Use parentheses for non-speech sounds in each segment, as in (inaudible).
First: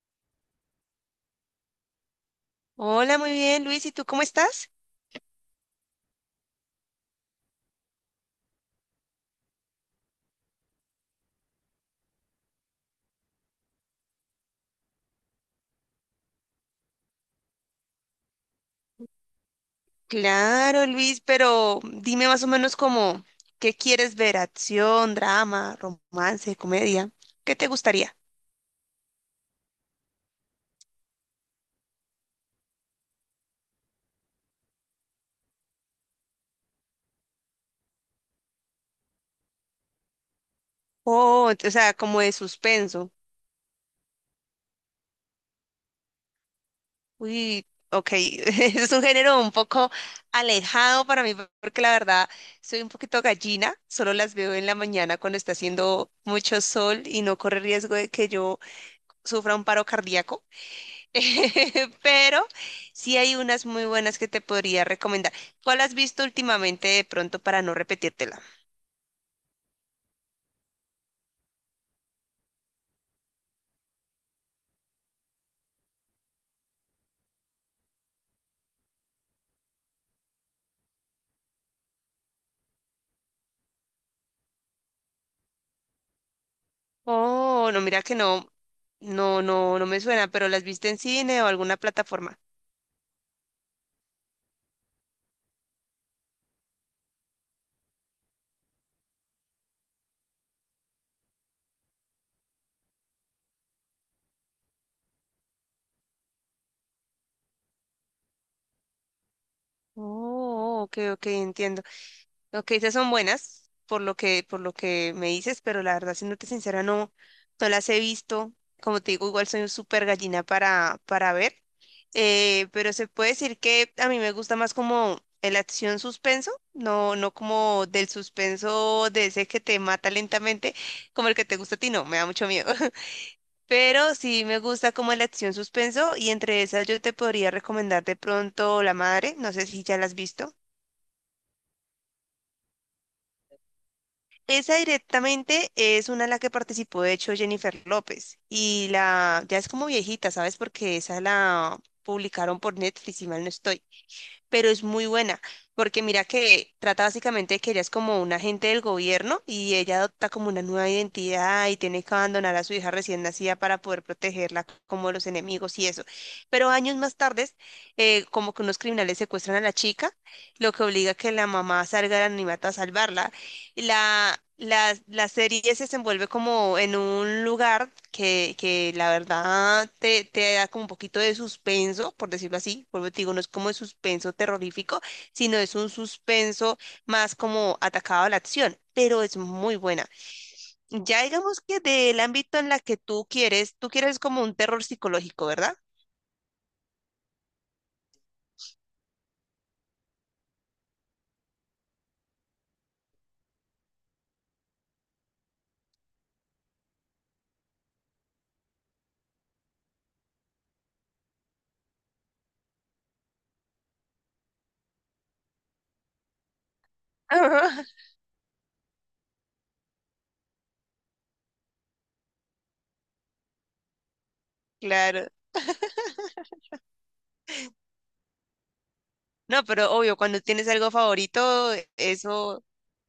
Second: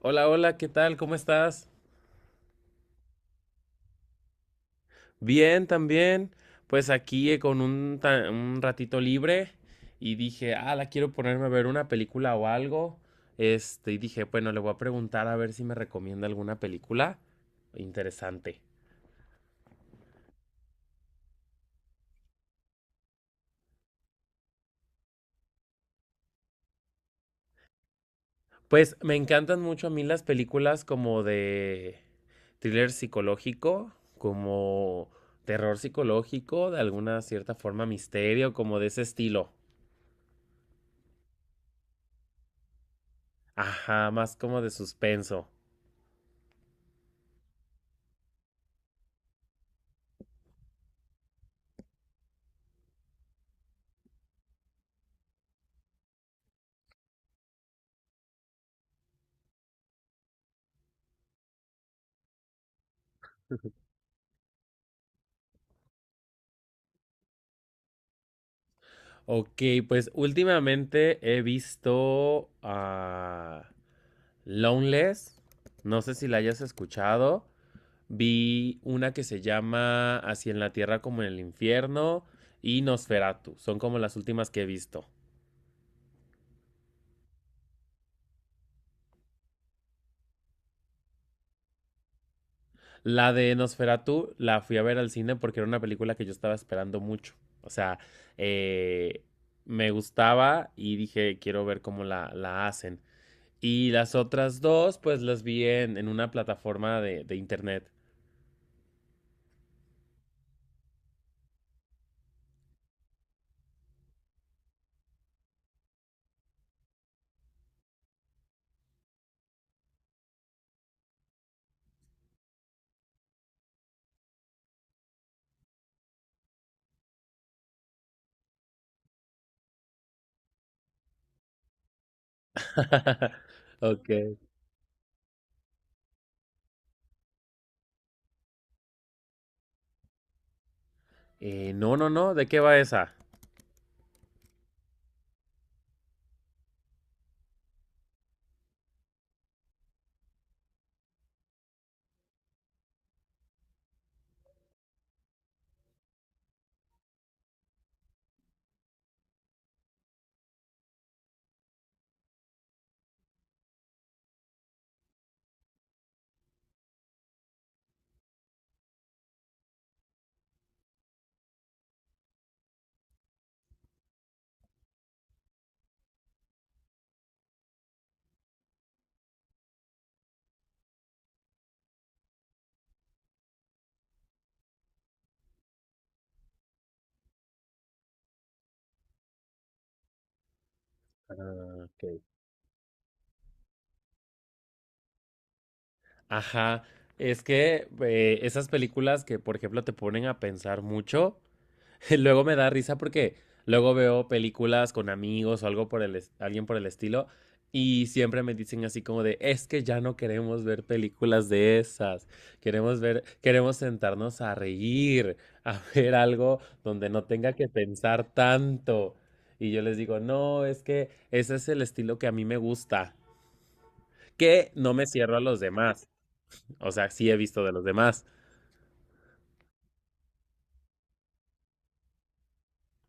Hola, hola, ¿qué tal? ¿Cómo estás? Hola, muy bien, Luis. ¿Y tú cómo estás? Bien, también. Pues aquí con un ratito libre y dije, ah, la quiero ponerme a ver una película o algo. Este, y dije, bueno, le voy a preguntar a ver si me recomienda alguna película interesante. Claro, Luis, pero dime más o menos como, ¿qué quieres ver? ¿Acción, drama, romance, comedia? ¿Qué te gustaría? Pues me encantan mucho a mí las películas como de thriller psicológico, como terror psicológico, de alguna cierta forma misterio, como de ese estilo. O sea, como de suspenso. Ajá, más como de suspenso. Uy, ok, (laughs) es un género un poco alejado para mí porque la verdad soy un poquito gallina, solo las veo en la mañana cuando está haciendo mucho sol y no corre riesgo de que yo sufra un paro cardíaco, (laughs) pero sí hay unas muy buenas que te podría recomendar. ¿Cuál has visto últimamente de pronto para no repetírtela? Ok, pues últimamente he visto a Loveless, no sé si la hayas escuchado, vi una que se llama Así en la Tierra como en el Infierno y Nosferatu, son como las últimas que he visto. Oh, no, mira que no, no, no, no me suena, pero ¿las viste en cine o alguna plataforma? La de Nosferatu la fui a ver al cine porque era una película que yo estaba esperando mucho, o sea, eh, me gustaba y dije, quiero ver cómo la hacen. Y las otras dos, pues las vi en una plataforma de internet. Oh, ok, ok, entiendo. Lo que dices son buenas, por lo que me dices, pero la verdad, siéndote sincera, no, no las he visto. Como te digo, igual soy un súper gallina para ver. Pero se puede decir que a mí me gusta más como el acción suspenso, no, no como del suspenso de ese que te mata lentamente, como el que te gusta a ti, no, me da mucho miedo. (laughs) (laughs) Pero Ok. sí me gusta como la acción suspenso, y entre esas yo te podría recomendar de pronto La Madre, no sé si ya la has visto. No, ¿de qué va esa? Esa directamente es una en la que participó, de hecho, Jennifer López. Y la ya es como viejita, ¿sabes? Porque esa la publicaron por Netflix, si mal no estoy. Pero es muy buena, porque mira que trata básicamente de que ella es como un agente del gobierno y ella adopta como una nueva identidad y tiene que abandonar a su hija recién nacida para poder protegerla como de los enemigos y eso. Pero años más tarde, como que unos criminales secuestran a la chica, lo que obliga a que la mamá salga del anonimato a salvarla. La serie se desenvuelve como en un lugar que la verdad te da como un poquito de suspenso, por decirlo así. Vuelvo y te digo, no es como de suspenso terrorífico, sino es un suspenso más como atacado a la acción, pero es muy buena. Ya digamos que Ah, ok. del ámbito en la que tú quieres como un terror psicológico, ¿verdad? Ajá, es que esas películas que, por ejemplo, te ponen a pensar mucho. (laughs) Luego me da risa porque luego veo películas con amigos o algo por alguien por el estilo y siempre me dicen así como de, es que ya no queremos ver películas de esas, queremos ver, queremos sentarnos a reír, a (laughs) ver algo donde no tenga que (laughs) pensar tanto. Y yo les digo, no, es que ese es el estilo que a mí me gusta, que no me Claro. cierro a los demás, o sea, sí he visto de los demás. No, pero obvio, cuando tienes algo favorito, eso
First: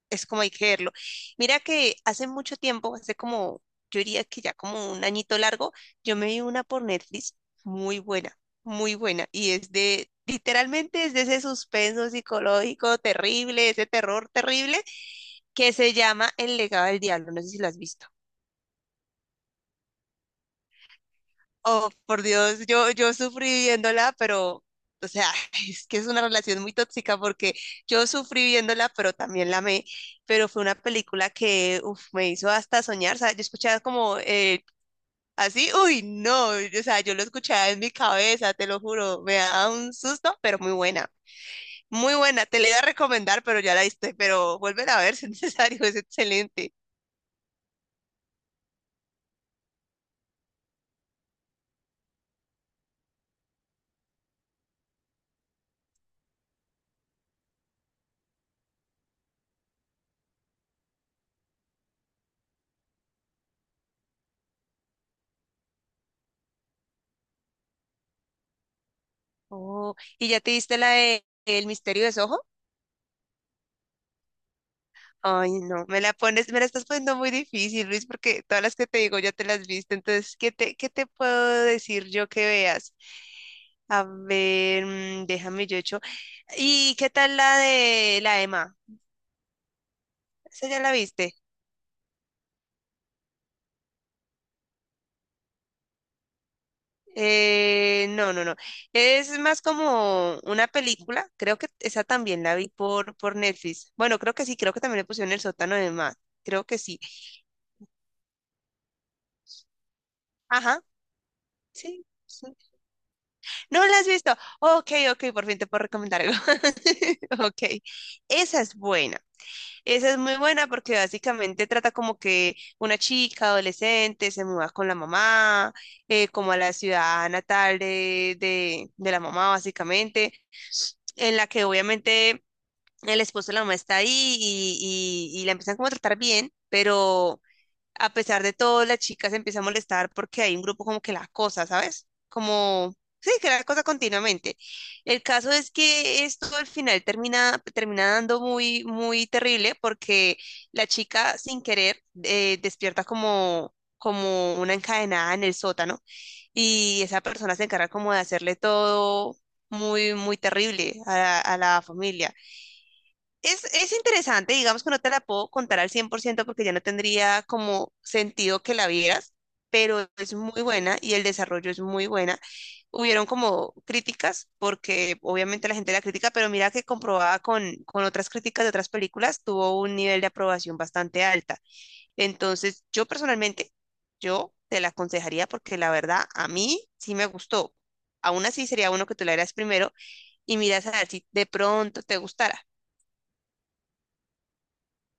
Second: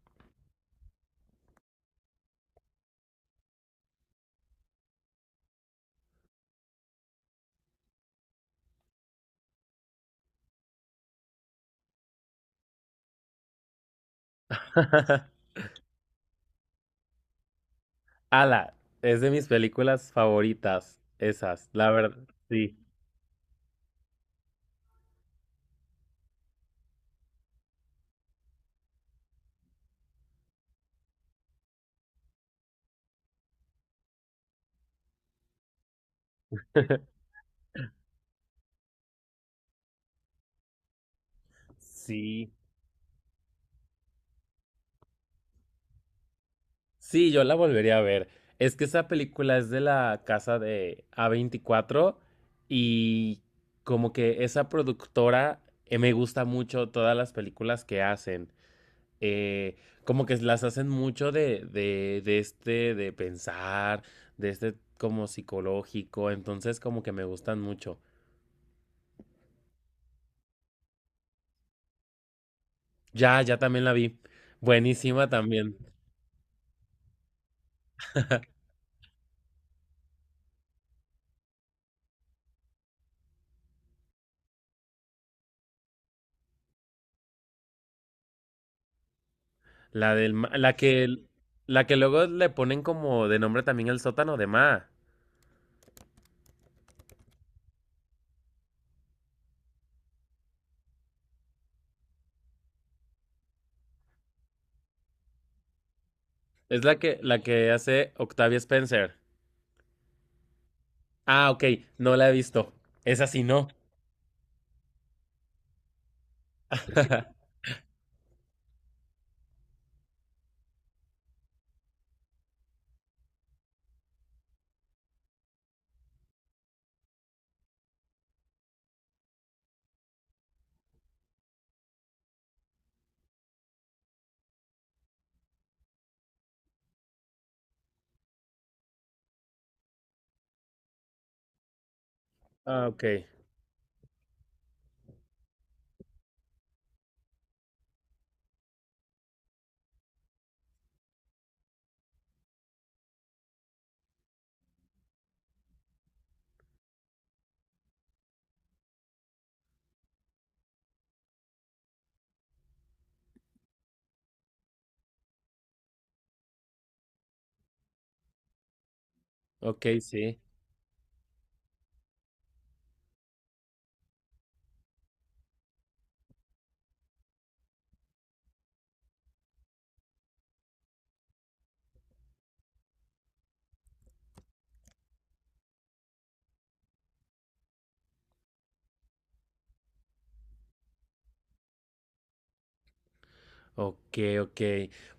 es como hay que verlo. Mira que hace mucho tiempo, hace como, yo diría que ya como un añito largo, yo me vi una por Netflix muy buena, muy buena. Y es de, literalmente es de ese suspenso psicológico terrible, ese terror terrible, (laughs) que se llama El legado del diablo. No sé si lo has visto. Ala, es de mis películas favoritas, esas, la Oh, verdad, por Dios, sí. yo sufrí viéndola, pero, o sea, (laughs) es que es una relación muy tóxica porque yo sufrí viéndola, pero también la amé, pero fue una película que, uf, me hizo hasta soñar, o sea, yo escuchaba como así, uy, no, o sea, yo lo escuchaba en mi cabeza, te lo juro, me da un susto, pero muy buena, Sí. te la iba a recomendar, pero ya la viste, pero vuelven a ver (laughs) si es necesario, es excelente. Sí, yo la volvería a ver. Es que esa película es de la casa de a veinticuatro y como que esa productora me gusta mucho todas las películas que hacen. Eh, como que las hacen mucho de este, de pensar, de este como psicológico. Entonces como que me gustan mucho. Oh, ¿y ya te viste la de El misterio de Soho? Ya, ya también la vi. Buenísima Ay, también. no, me la pones, me la estás poniendo muy difícil, Luis, porque todas las que te digo ya te las viste. Entonces, ¿qué te puedo decir yo que veas? A ver, déjame yo hecho. ¿Y qué tal la de la Emma? ¿Esa La ya la que viste? la que luego le ponen como de nombre también el sótano de Ma. No, no, no. Es más como una película. Creo que esa también la vi por Netflix. Bueno, creo que sí, creo que también le pusieron el sótano de Emma. Creo que Es sí. La que hace Octavia Spencer. Ajá, Ah, ok, sí. no la he Sí. visto. Esa sí no. No la has visto. Ok, ok, por fin te puedo recomendar algo. (laughs) (laughs) Ok, esa es buena. Esa es muy buena porque básicamente trata como que una chica adolescente se muda con la mamá, como a la ciudad natal de la mamá, básicamente, en la que obviamente el esposo de la mamá está ahí y la empiezan como a tratar bien, pero a pesar de todo, la chica se empieza a molestar porque hay un grupo como que la acosa, ¿sabes? Ah, Como, ok. sí, que la acosa continuamente. El caso es que esto al final termina dando muy, muy terrible porque la chica sin querer despierta como, como una encadenada en el sótano y esa persona se encarga como de hacerle todo muy, muy terrible a, a la familia. Es interesante, digamos que no te la puedo contar al 100% porque ya no tendría como sentido que la vieras, Ok, pero es sí. muy buena y el desarrollo es muy buena. Hubieron como críticas, porque obviamente la gente la critica, pero mira que comprobada con otras críticas de otras películas, tuvo un nivel de aprobación bastante alta. Entonces, yo personalmente, yo te la aconsejaría porque la verdad a mí sí me gustó. Aún así sería bueno que tú la vieras primero y miras a ver si de pronto te gustara. Ok, ok.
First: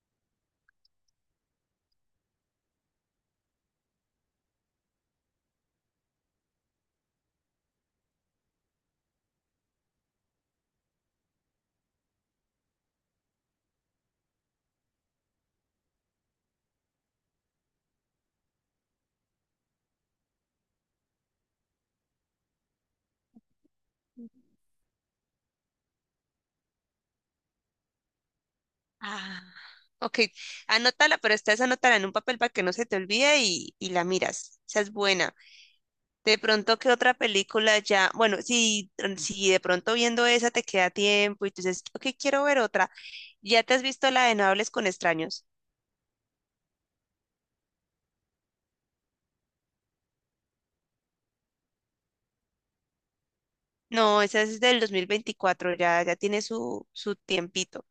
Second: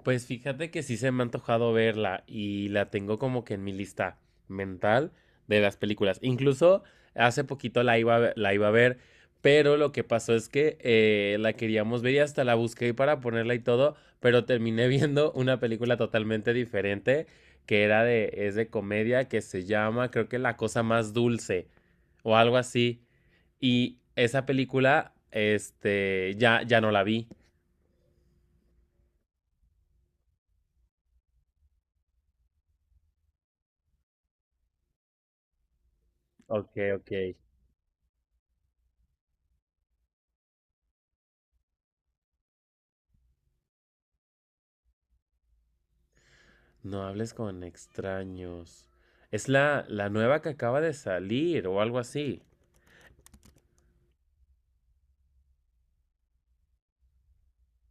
Pues fíjate que sí se me ha antojado verla y la tengo como que en mi lista mental de las películas. Incluso hace poquito la iba a ver, la iba a ver, pero lo que pasó es que la queríamos ver y hasta la busqué para ponerla y todo, pero terminé (laughs) viendo una película totalmente diferente que era de, es de comedia que se llama, creo que La cosa más dulce o algo así. Y esa película, este, ya no la vi. Ah, ok, anótala, pero esta vez anótala en un papel para que no se te olvide y la miras. Esa es buena. De Ok, pronto, ¿qué ok. otra película ya? Bueno, si, si de pronto viendo esa te queda tiempo y tú dices, ok, quiero ver otra. ¿Ya te has visto la de No hables con extraños? No hables con extraños. Es la nueva que acaba de salir o algo así. No, esa es del 2024. Ya, ya tiene su tiempito.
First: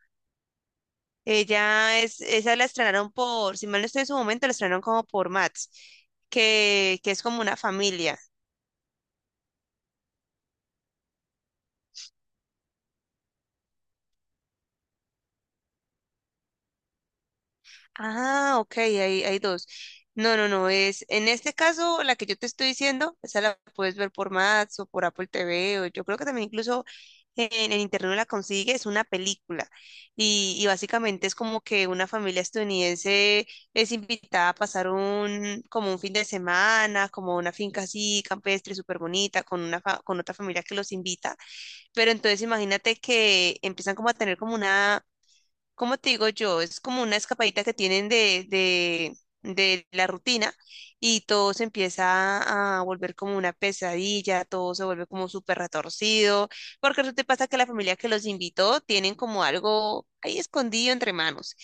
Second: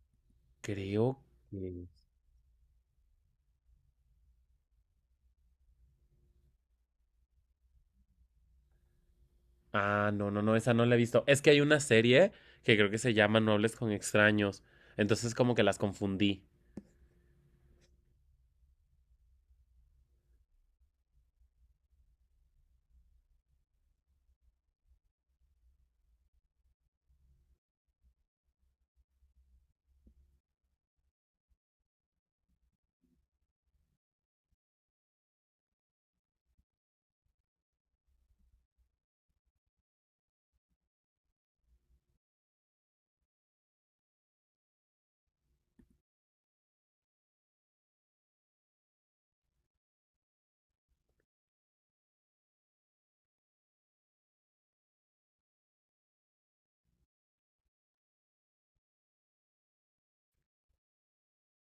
Creo que... Ella es, esa la estrenaron por, si mal no estoy en su momento, la estrenaron como por Mats, que es como una familia. Ah, no, no, no, esa no la he visto. Es que hay una serie que creo que se llama No hables con extraños. Entonces como que las confundí. Ah, ok, hay dos. No, no, no, es en este caso la que yo te estoy diciendo, esa la puedes ver por Max o por Apple TV, o yo creo que también incluso en internet la consigues, es una película. Y básicamente es como que una familia estadounidense es invitada a pasar un, como un fin de semana, como una finca así, campestre, súper bonita, con una con otra familia que los invita. Pero entonces imagínate que empiezan como a tener como una como te digo yo, es como una escapadita que tienen de la rutina y todo se empieza a volver como una pesadilla, todo se vuelve como súper retorcido, porque resulta y pasa que la familia que los invitó tienen como algo ahí escondido entre manos.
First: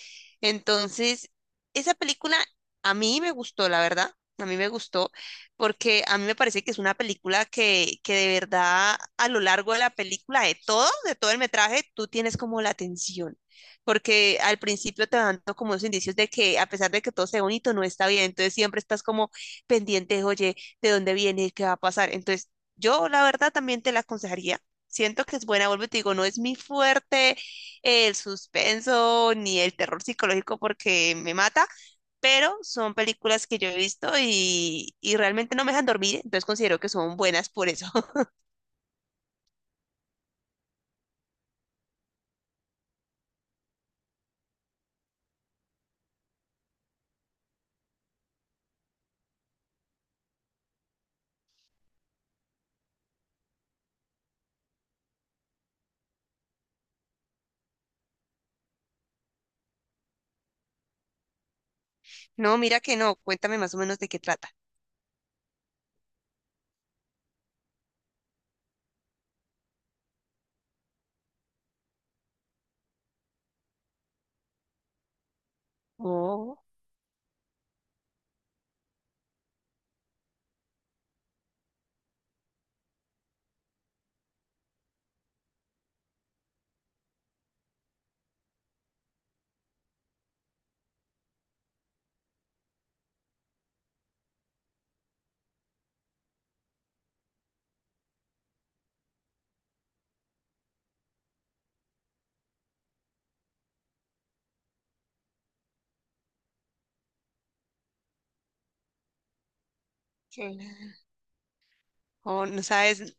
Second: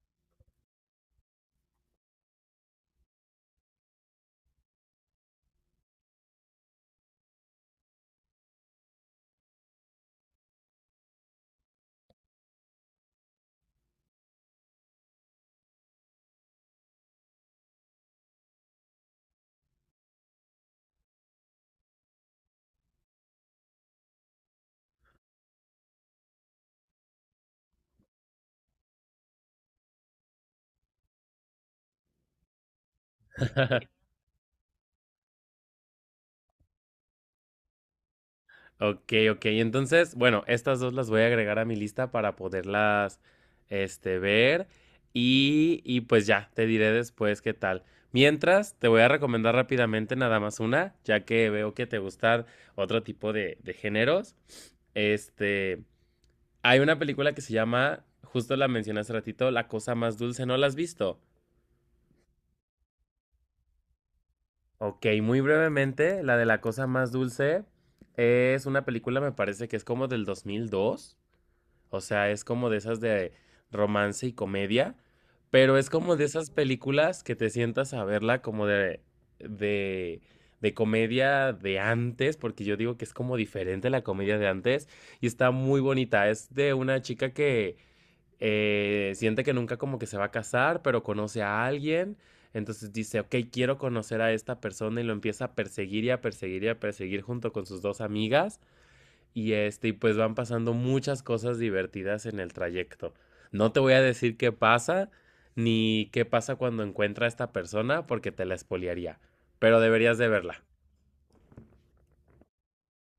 Entonces, esa película a mí me gustó, la verdad. A mí me gustó porque a mí me parece que es una película que de verdad a lo largo de la película, de todo el metraje, tú tienes como la atención porque al principio te van dando como esos indicios de que a pesar de que todo sea bonito, no está bien, entonces siempre estás como pendiente, oye, ¿de dónde viene? ¿Qué va a pasar? Entonces, yo la verdad también te la aconsejaría. Siento que es buena, vuelvo y te digo, no es mi fuerte el suspenso ni el terror psicológico porque me mata, pero son películas que yo he (laughs) visto y realmente no me dejan dormir, entonces considero que son buenas por eso. (laughs) Ok, ok. Entonces, bueno, estas dos las voy a agregar a mi lista para poderlas, este, ver. Y pues ya, te diré después qué tal. Mientras, te voy a recomendar rápidamente nada más una, ya que veo que te gustan otro tipo de géneros. Este, hay una película que se llama, justo la mencioné hace ratito, La cosa más dulce. ¿No la has visto? No, mira que no, cuéntame más o menos de qué trata. Ok, muy brevemente, la de La cosa más dulce es una película, me parece que es como del 2002. O sea, es como de esas de romance y comedia, pero es como de esas Oh, películas que te sientas a verla como de, de comedia de antes, porque yo digo que es como diferente a la comedia de antes y está muy bonita. Es de una chica que siente que nunca como que se va a casar, pero conoce a alguien. Entonces dice, ok, quiero conocer a esta persona y lo empieza a perseguir y a perseguir y a perseguir junto con sus dos amigas y este, y pues van pasando muchas cosas divertidas en el trayecto. No te voy a decir qué pasa, ni qué pasa cuando encuentra a esta persona, porque te la espoliaría. Pero deberías de verla. qué- Oh, no sabes,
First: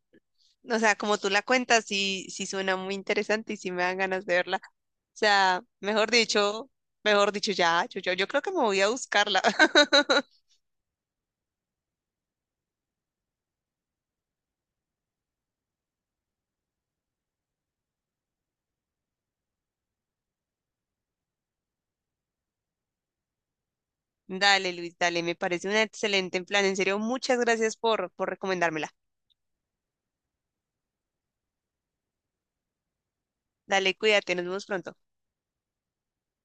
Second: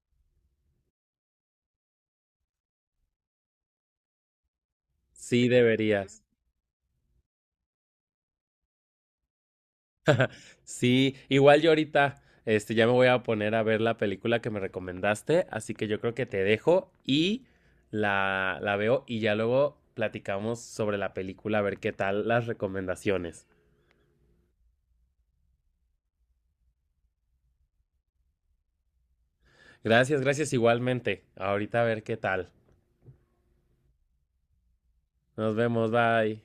o sea, como tú la cuentas, sí, sí suena muy interesante y sí me dan ganas de verla. O Sí, sea, deberías. Mejor dicho, ya, yo creo que me voy a buscarla. (laughs) Sí, igual yo ahorita, este, ya me voy a poner a ver la película que me recomendaste, así que yo creo que te dejo y la veo y ya luego platicamos sobre la película, a ver qué tal las recomendaciones. Dale, Luis, dale, me parece un excelente plan. En serio, muchas gracias por recomendármela. Gracias, gracias igualmente. Ahorita a ver qué tal. Dale, cuídate, nos vemos pronto. Nos vemos, bye.